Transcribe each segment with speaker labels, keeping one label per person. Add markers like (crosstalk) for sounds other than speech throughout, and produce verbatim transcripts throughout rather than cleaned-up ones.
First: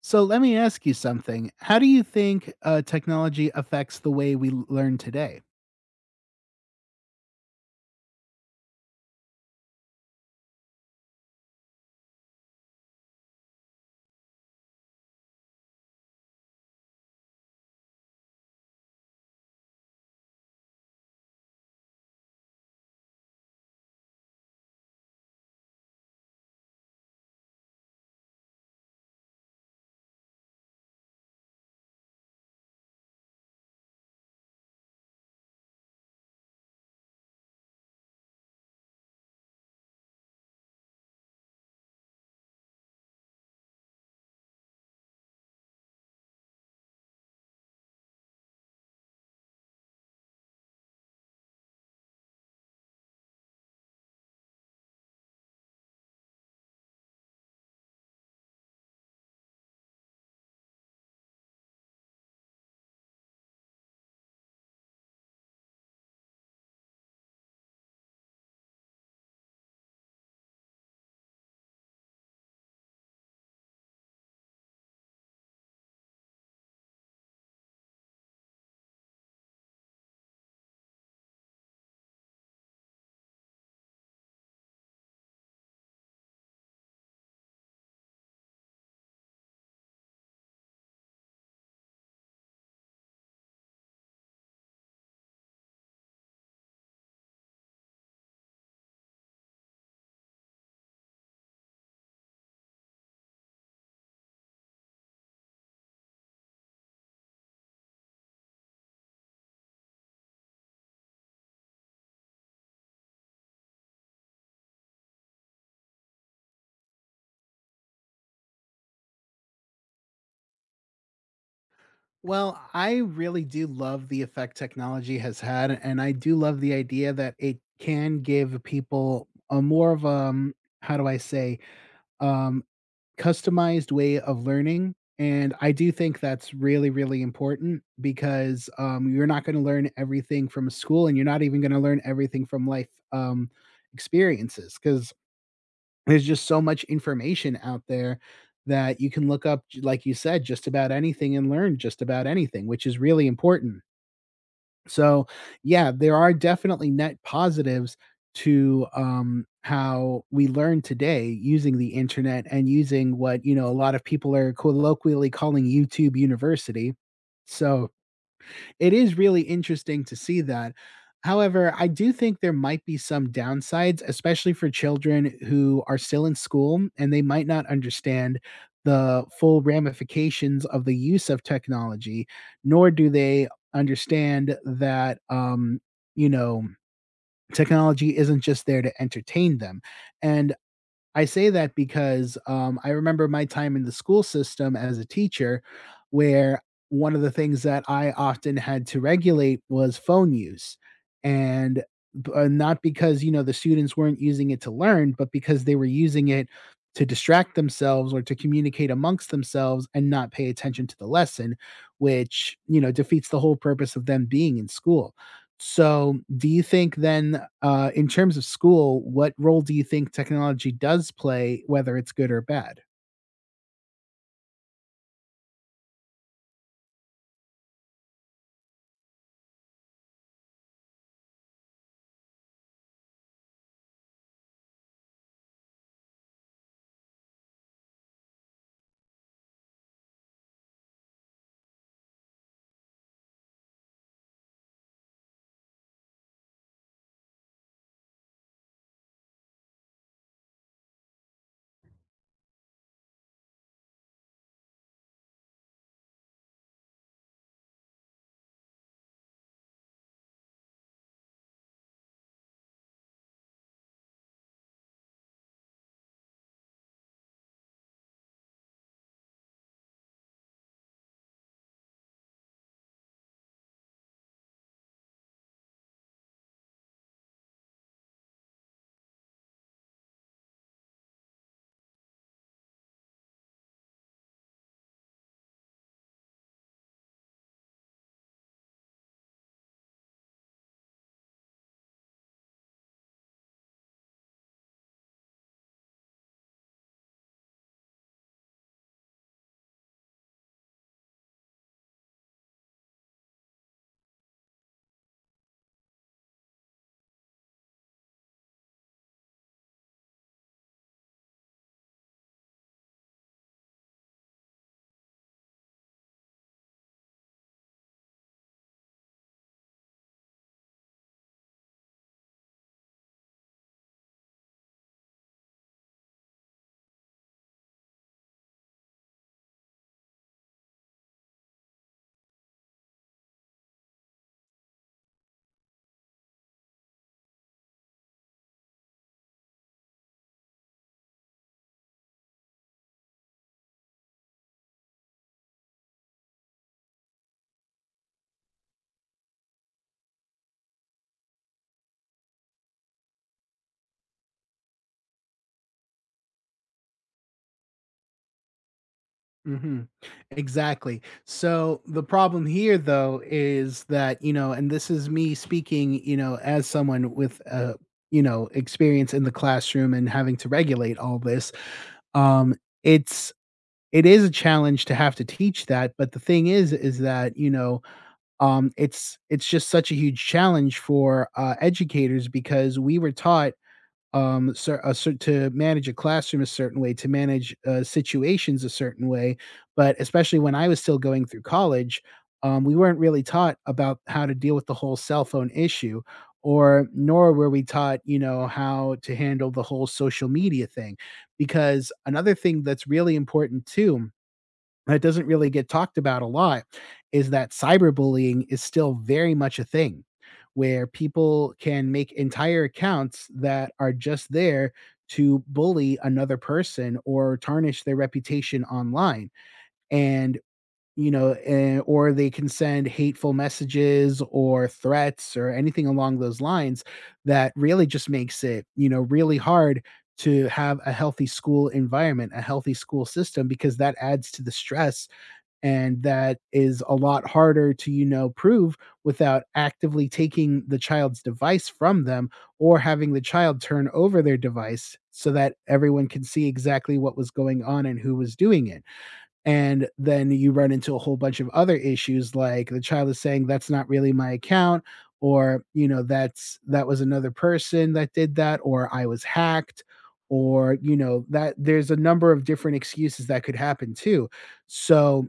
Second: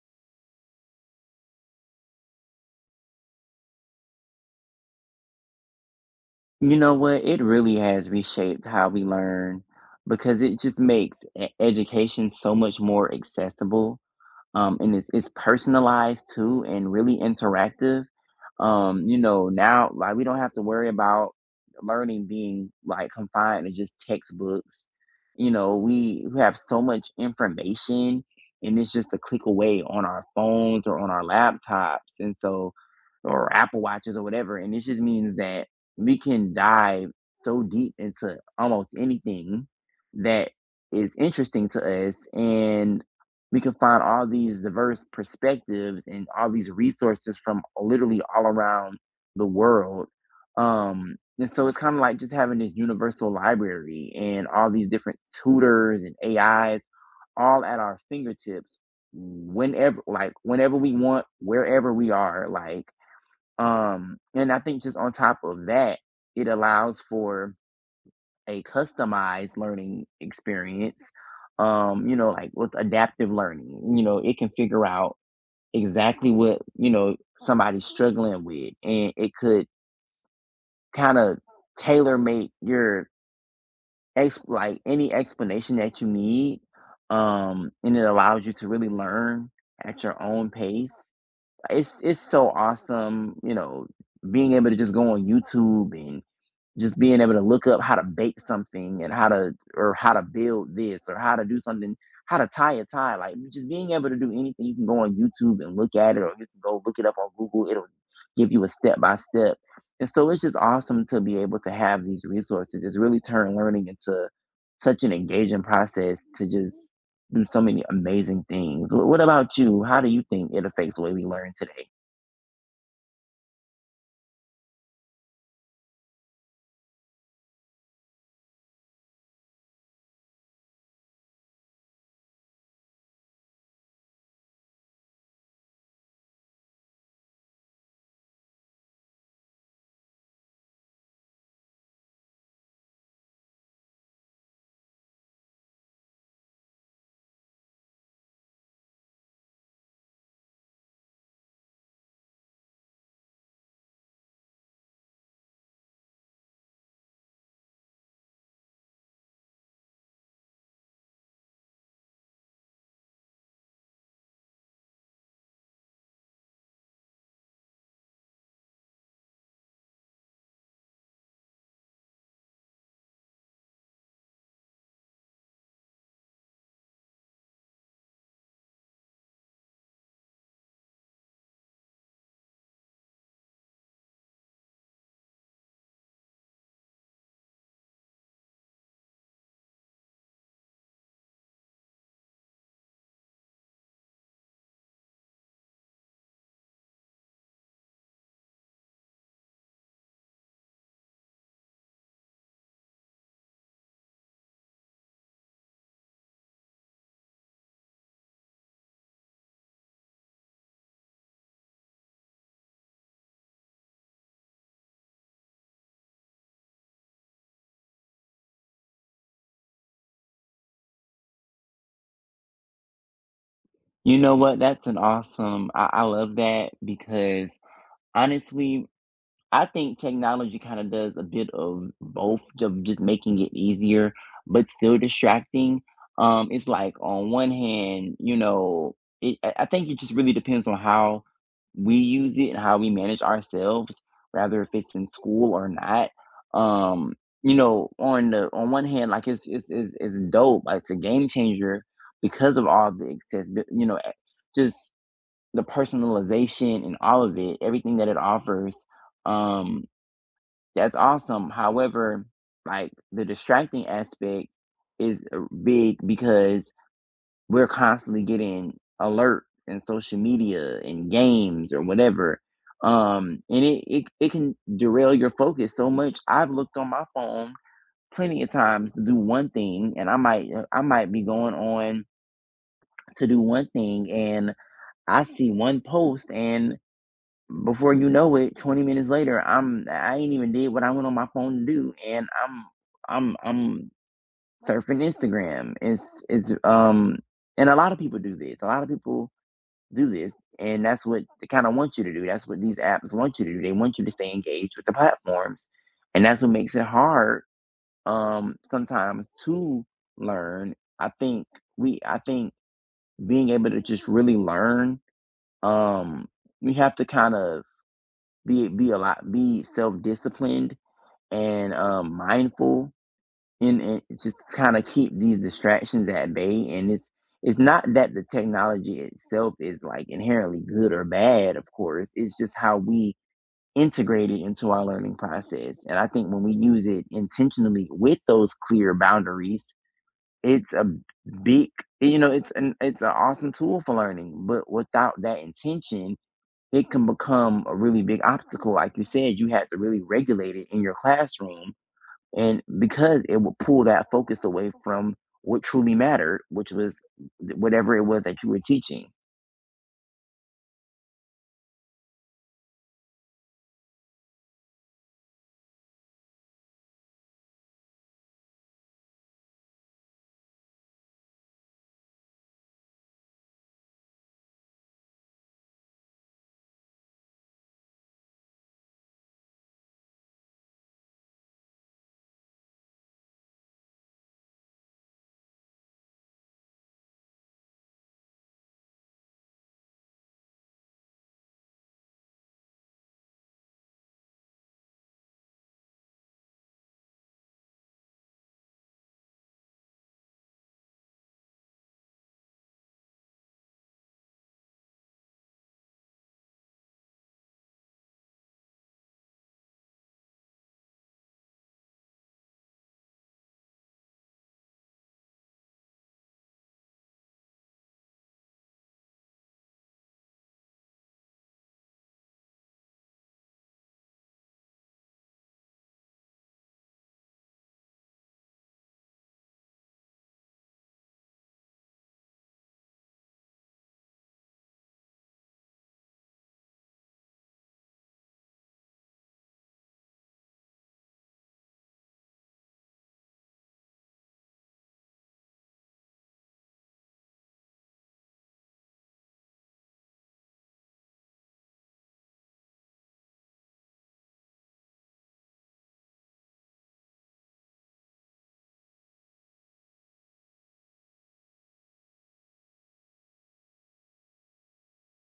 Speaker 1: So let me ask you something. How do you think uh, technology affects the way we l- learn today?
Speaker 2: You know what? It really has reshaped how we learn because it just makes e education so much more accessible, um, and it's it's personalized too and really interactive. Um, you know, now like we don't have to worry about learning being like confined to just textbooks. You know, we we have so much information, and it's just a click away on our phones or on our laptops and so, or Apple Watches or whatever. And it just means that we can dive so deep into almost anything that is interesting to us, and we can find all these diverse perspectives and all these resources from literally all around the world. Um, and so it's kind of like just having this universal library and all these different tutors and A Is all at our fingertips, whenever like whenever we want, wherever we are. Like um, and I think just on top of that, it allows for a customized learning experience. Um, you know, like with adaptive learning, you know, it can figure out exactly what, you know, somebody's struggling with, and it could kind of tailor make your ex like any explanation that you need. Um, and it allows you to really learn at your own pace. It's it's so awesome, you know, being able to just go on YouTube and just being able to look up how to bake something and how to, or how to build this, or how to do something, how to tie a tie. Like just being able to do anything, you can go on YouTube and look at it, or you can go look it up on Google. It'll give you a step by step. And so it's just awesome to be able to have these resources. It's really turned learning into such an engaging process to just do so many amazing things. Wh- What about you? How do you think it affects the way we learn today?
Speaker 1: Well, I really do love the effect technology has had, and I do love the idea that it can give people a more of um how do I say um customized way of learning. And I do think that's really, really important because um, you're not going to learn everything from school and you're not even going to learn everything from life um, experiences. Because there's just so much information out there that you can look up, j like you said, just about anything and learn just about anything, which is really important. So, yeah, there are definitely net positives to, um, how we learn today using the internet and using what, you know, a lot of people are colloquially calling YouTube University. So it is really interesting to see that. However, I do think there might be some downsides, especially for children who are still in school and they might not understand the full ramifications of the use of technology, nor do they understand that, um, you know, technology isn't just there to entertain them. And I say that because, um, I remember my time in the school system as a teacher, where one of the things that I often had to regulate was phone use, and b uh, not because, you know, the students weren't using it to learn, but because they were using it to distract themselves or to communicate amongst themselves and not pay attention to the lesson, which, you know, defeats the whole purpose of them being in school. So, do you think then, uh, in terms of school, what role do you think technology does play, whether it's good or bad?
Speaker 2: You know what? That's an awesome. I, I love that because honestly, I think technology kinda does a bit of both of just making it easier, but still distracting. Um, it's like on one hand, you know, it I I think it just really depends on how we use it and how we manage ourselves, rather if it's in school or not. Um, you know, on the on one hand, like it's it's it's it's dope, like it's a game changer because of all the excess, you know, eh, just the personalization and all of it, everything that it offers. Um, that's awesome. However, like the distracting aspect is uh, big because we're constantly getting alerts and social media and games or whatever. Um, and it, it, it can derail your focus so much. I've looked on my phone plenty of times to do one thing, and I might I might be going on to do one thing, and I see one post, and before you know it, twenty minutes later, I'm I ain't even did what I went on my phone to do, and I'm I'm I'm surfing Instagram. It's it's um, And a lot of people do this. A lot of people do this, and that's what they kind of want you to do. That's what these apps want you to do. They want you to stay engaged with the platforms, and that's what makes it hard um sometimes to learn. I think we I think being able to just really learn, um we have to kind of be be a lot be self-disciplined and um mindful, and, and just kind of keep these distractions at bay. And it's it's not that the technology itself is like inherently good or bad, of course. It's just how we integrate it into our learning process, and I think when we use it intentionally with those clear boundaries, it's a big, you know, it's an it's an awesome tool for learning, but without that intention, it can become a really big obstacle. Like you said, you had to really regulate it in your classroom. And because it would pull that focus away from what truly mattered, which was th- whatever it was that you were teaching.
Speaker 1: Mhm. Exactly. So the problem here though is that, you know, and this is me speaking, you know, as someone with uh, you know, experience in the classroom and having to regulate all this, um, it's it is a challenge to have to teach that, but the thing is is that, you know, Um, it's it's just such a huge challenge for, uh, educators because we were taught, um, cer a cer to manage a classroom a certain way, to manage, uh, situations a certain way, but especially when I was still going through college, um, we weren't really taught about how to deal with the whole cell phone issue, or nor were we taught, you know, how to handle the whole social media thing, because another thing that's really important too that doesn't really get talked about a lot is that cyberbullying is still very much a thing where people can make entire accounts that are just there to bully another person or tarnish their reputation online, and you know, eh, or they can send hateful messages or threats or anything along those lines that really just makes it, you know, really hard to have a healthy school environment, a healthy school system, because that adds to the stress. And that is a lot harder to, you know, prove without actively taking the child's device from them or having the child turn over their device so that everyone can see exactly what was going on and who was doing it. And then you run into a whole bunch of other issues, like the child is saying that's not really my account, or you know, that's that was another person that did that, or I was hacked, or you know, that there's a number of different excuses that could happen too. So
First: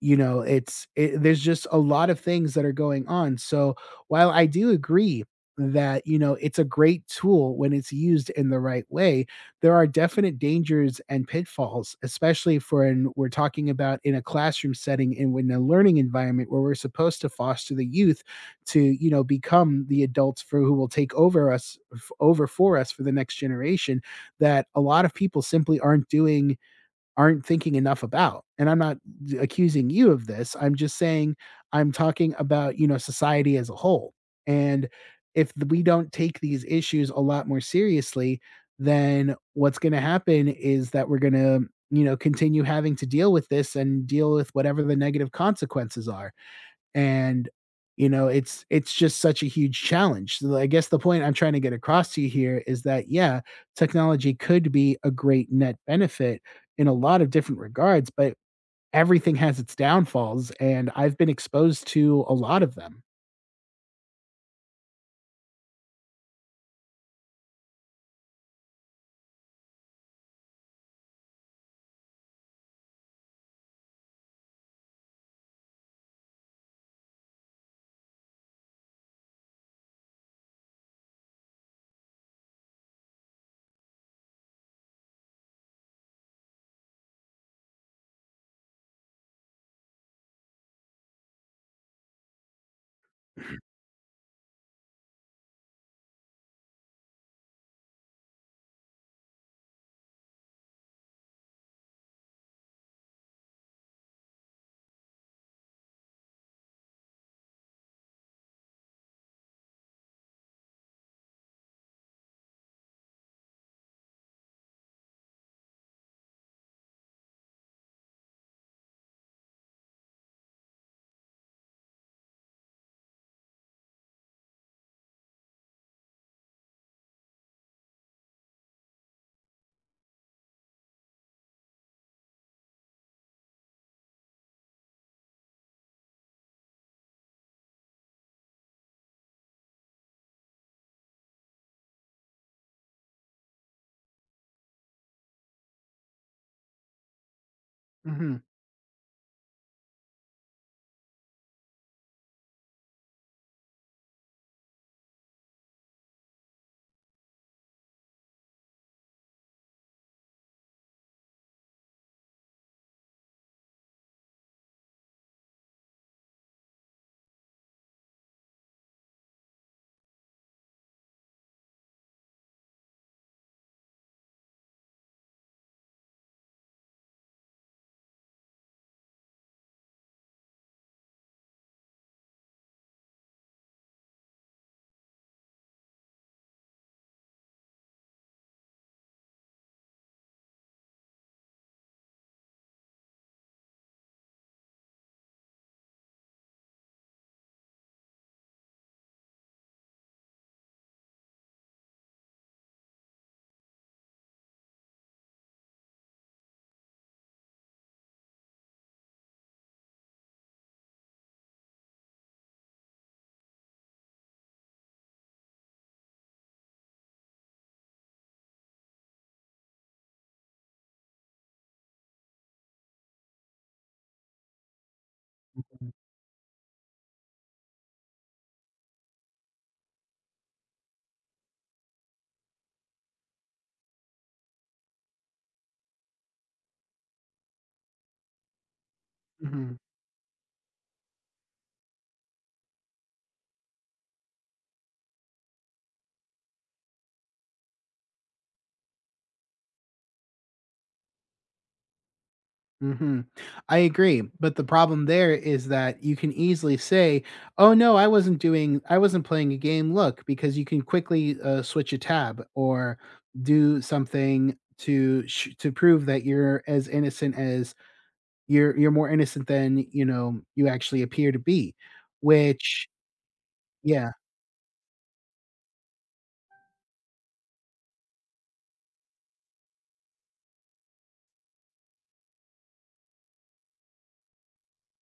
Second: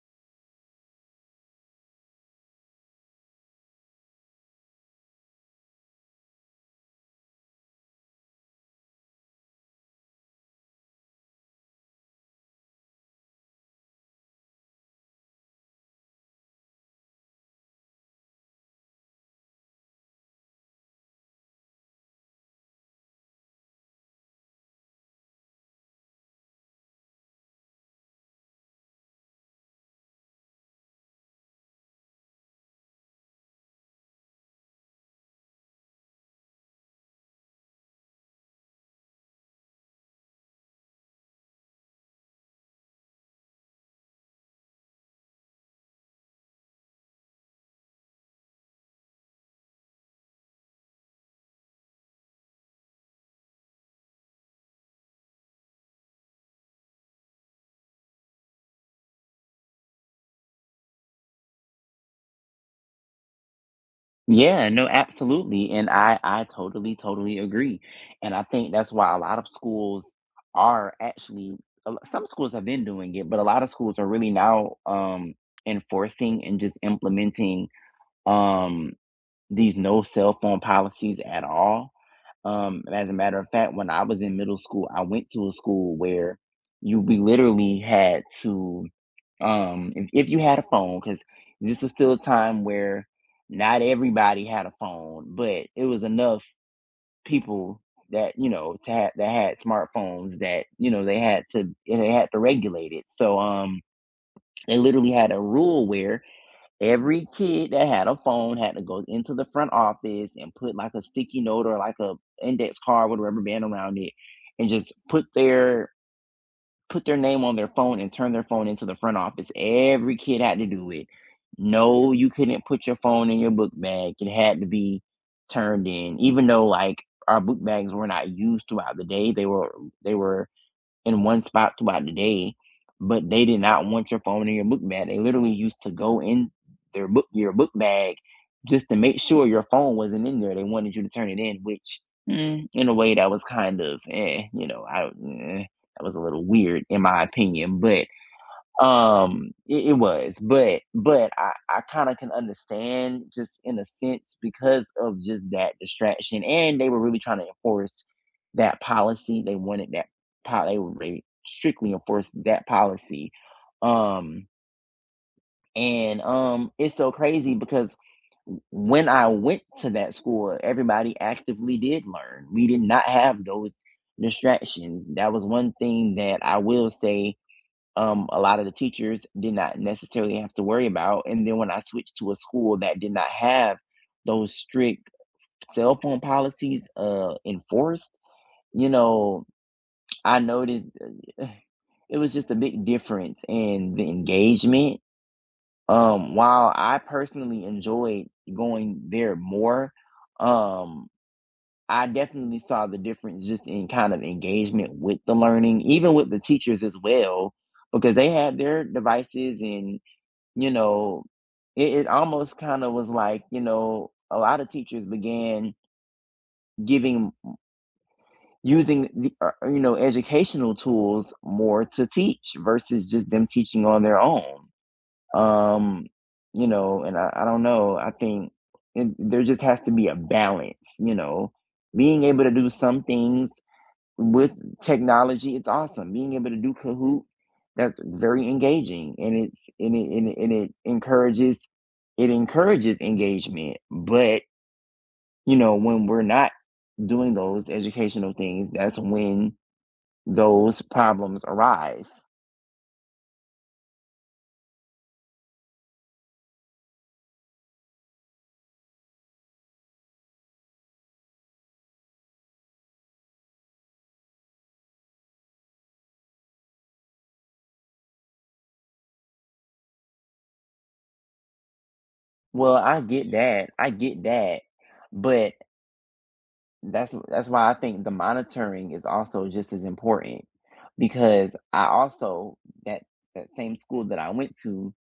Speaker 1: you know, it's it, there's just a lot of things that are going on. So while I do agree that, you know, it's a great tool when it's used in the right way, there are definite dangers and pitfalls, especially for when we're talking about in a classroom setting and in a learning environment where we're supposed to foster the youth to, you know, become the adults for who will take over us f- over for us for the next generation that a lot of people simply aren't doing aren't thinking enough about. And I'm not d- accusing you of this. I'm just saying I'm talking about, you know, society as a whole. And if th- we don't take these issues a lot more seriously, then what's going to happen is that we're going to, you know, continue having to deal with this and deal with whatever the negative consequences are. And you know, it's it's just such a huge challenge. So I guess the point I'm trying to get across to you here is that, yeah, technology could be a great net benefit in a lot of different regards, but everything has its downfalls and I've been exposed to a lot of them.
Speaker 2: Yeah, no, absolutely. And I, I totally, totally agree. And I think that's why a lot of schools are actually, a lo- some schools have been doing it, but a lot of schools are really now, um, enforcing and just implementing, um, these no cell phone policies at all. Um, and as a matter of fact, when I was in middle school, I went to a school where you we literally had to, um if, if you had a phone, because this was still a time where not everybody had a phone, but it was enough people that, you know, to have that had smartphones, that you know they had to they had to regulate it. So um they literally had a rule where every kid that had a phone had to go into the front office and put like a sticky note or like a index card with a rubber band around it, and just put their put their name on their phone and turn their phone into the front office. Every kid had to do it. No, you couldn't put your phone in your book bag. It had to be turned in. Even though like our book bags were not used throughout the day, they were they were in one spot throughout the day, but they did not want your phone in your book bag. They literally used to go in their book your book bag just to make sure your phone wasn't in there. They wanted you to turn it in, which mm, in a way that was kind of eh, you know, I don't- eh, that was a little weird in my opinion, but
Speaker 1: Mhm.
Speaker 2: um, it, it was, but but I I kind of can understand just in a sense because of just that distraction, and they were really trying to enforce that policy. They wanted that po- they were really strictly enforced that policy. Um, and um, It's so crazy because when I went to that school, everybody actively did learn. We did not have those distractions. That was one thing that I will say, um, a lot of the teachers did not necessarily have to worry about. And then when I switched to a school that did not have those strict cell phone policies uh, enforced, you know, I noticed, uh, (sighs) it was just a big difference in the engagement. Um, while I personally enjoyed going there more, um, I definitely saw the difference just in kind of engagement with the learning, even with the teachers as well, because they had their devices. And you know, it, it almost kind of was like, you know, a lot of teachers began giving, using the, uh, uh, you know, educational tools more to teach versus just them teaching on their own.
Speaker 1: Mhm.
Speaker 2: Um, you know, and I, I don't know, I think it, there just has to be a balance, you know, being able to do some things with technology. It's awesome. Being able to do Kahoot, that's very engaging, and it's
Speaker 1: Mhm.
Speaker 2: and it and it, and it encourages it encourages engagement. But you know, when we're not doing those educational things, that's when those problems arise.
Speaker 1: Hmm. I agree. But the problem there is that you can easily say, oh, no, I wasn't doing, I wasn't playing a game. Look, because you can quickly uh, switch a tab or do something to sh- to prove that you're as innocent as you're you're more innocent than you know you actually appear to be,
Speaker 2: Well,
Speaker 1: which,
Speaker 2: I get that. I
Speaker 1: yeah.
Speaker 2: get that. But that's that's why I think the monitoring is also just as important, because I also that that same school that I went to,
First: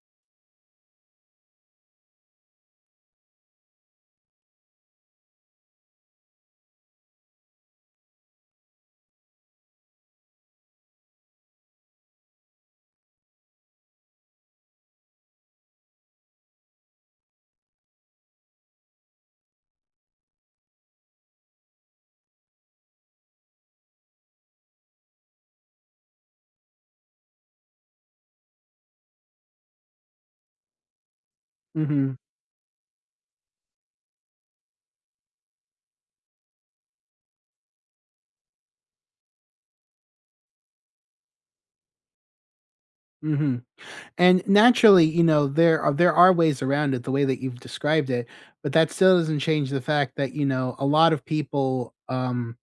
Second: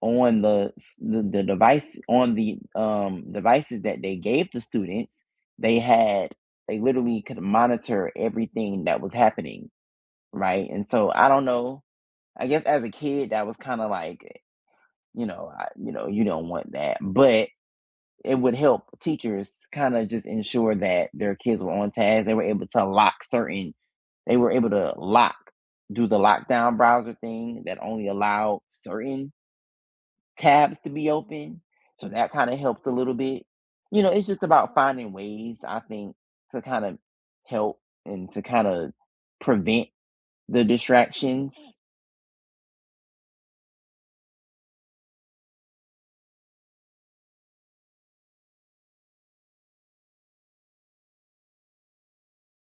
Speaker 2: on the s- the, the device on the um, devices that they gave the students, they had they literally could monitor everything that was happening, right? And so I don't know. I guess as a kid, that was kind of like, you know I, you know you don't want that, but it would help teachers kind of just ensure that their kids were on task. They were able to lock certain. They were able to lock, do the lockdown browser thing that only allowed certain tabs to be open, so
Speaker 1: Mhm.
Speaker 2: that kinda helped a little bit. You know, it's just about finding ways, I think, to kind of help and to kind of prevent the distractions.
Speaker 1: Mhm. And naturally, you know, there are there are ways around it the way that you've described it, but that still doesn't change the fact that, you know, a lot of people, um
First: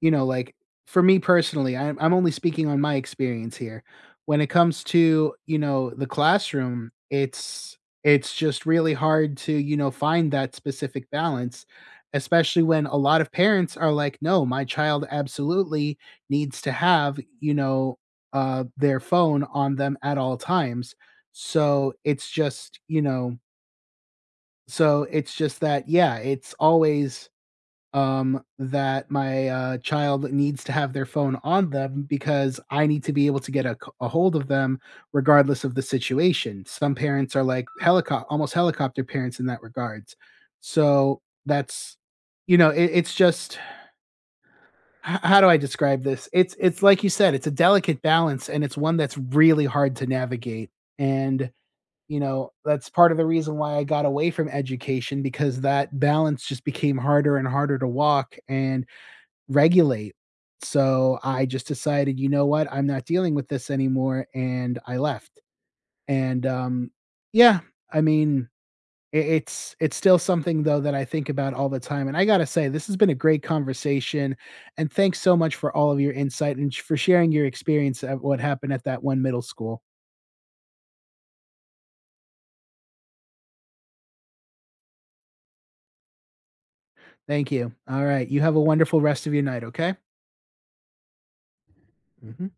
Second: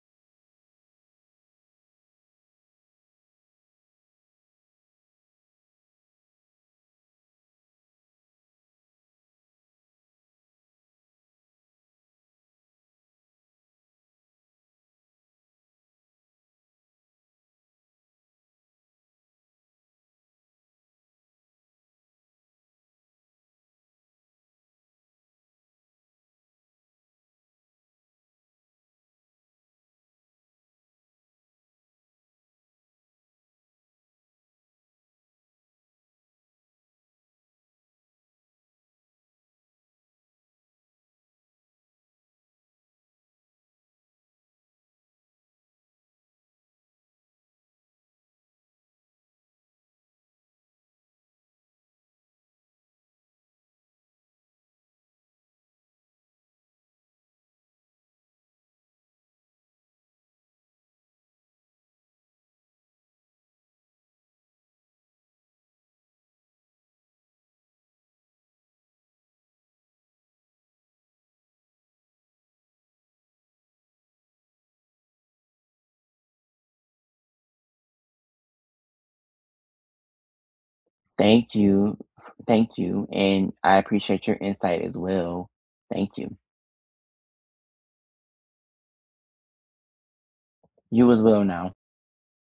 Speaker 1: you know, like, for me personally, I'm I'm only speaking on my experience here. When it comes to, you know, the classroom, it's it's just really hard to, you know, find that specific balance, especially when a lot of parents are like, "No, my child absolutely needs to have, you know, uh, their phone on them at all times." So, it's just, you know, so it's just that, yeah, it's always um, that my uh, child needs to have their phone on them because I need to be able to get a, c- a hold of them regardless of the situation. Some parents are like helicopter, almost helicopter parents in that regards. So that's, you know, it, it's just h- how do I describe this? It's it's like you said, it's a delicate balance, and it's one that's really hard to navigate. And you know, that's part of the reason why I got away from education, because that balance just became harder and harder to walk and regulate. So I just decided, you know what? I'm not dealing with this anymore, and I left. And um, yeah, I mean, I it's it's still something though that I think about all the time. And I gotta say, this has been a great conversation, and thanks so much for all of your insight and sh- for sharing your experience of what happened at that one middle school.
Speaker 2: Thank you. Thank you, and I appreciate your insight as well. Thank you.
Speaker 1: Thank you. All right, you have a wonderful rest of your night. Okay.
Speaker 2: You as well now.
Speaker 1: Mhm.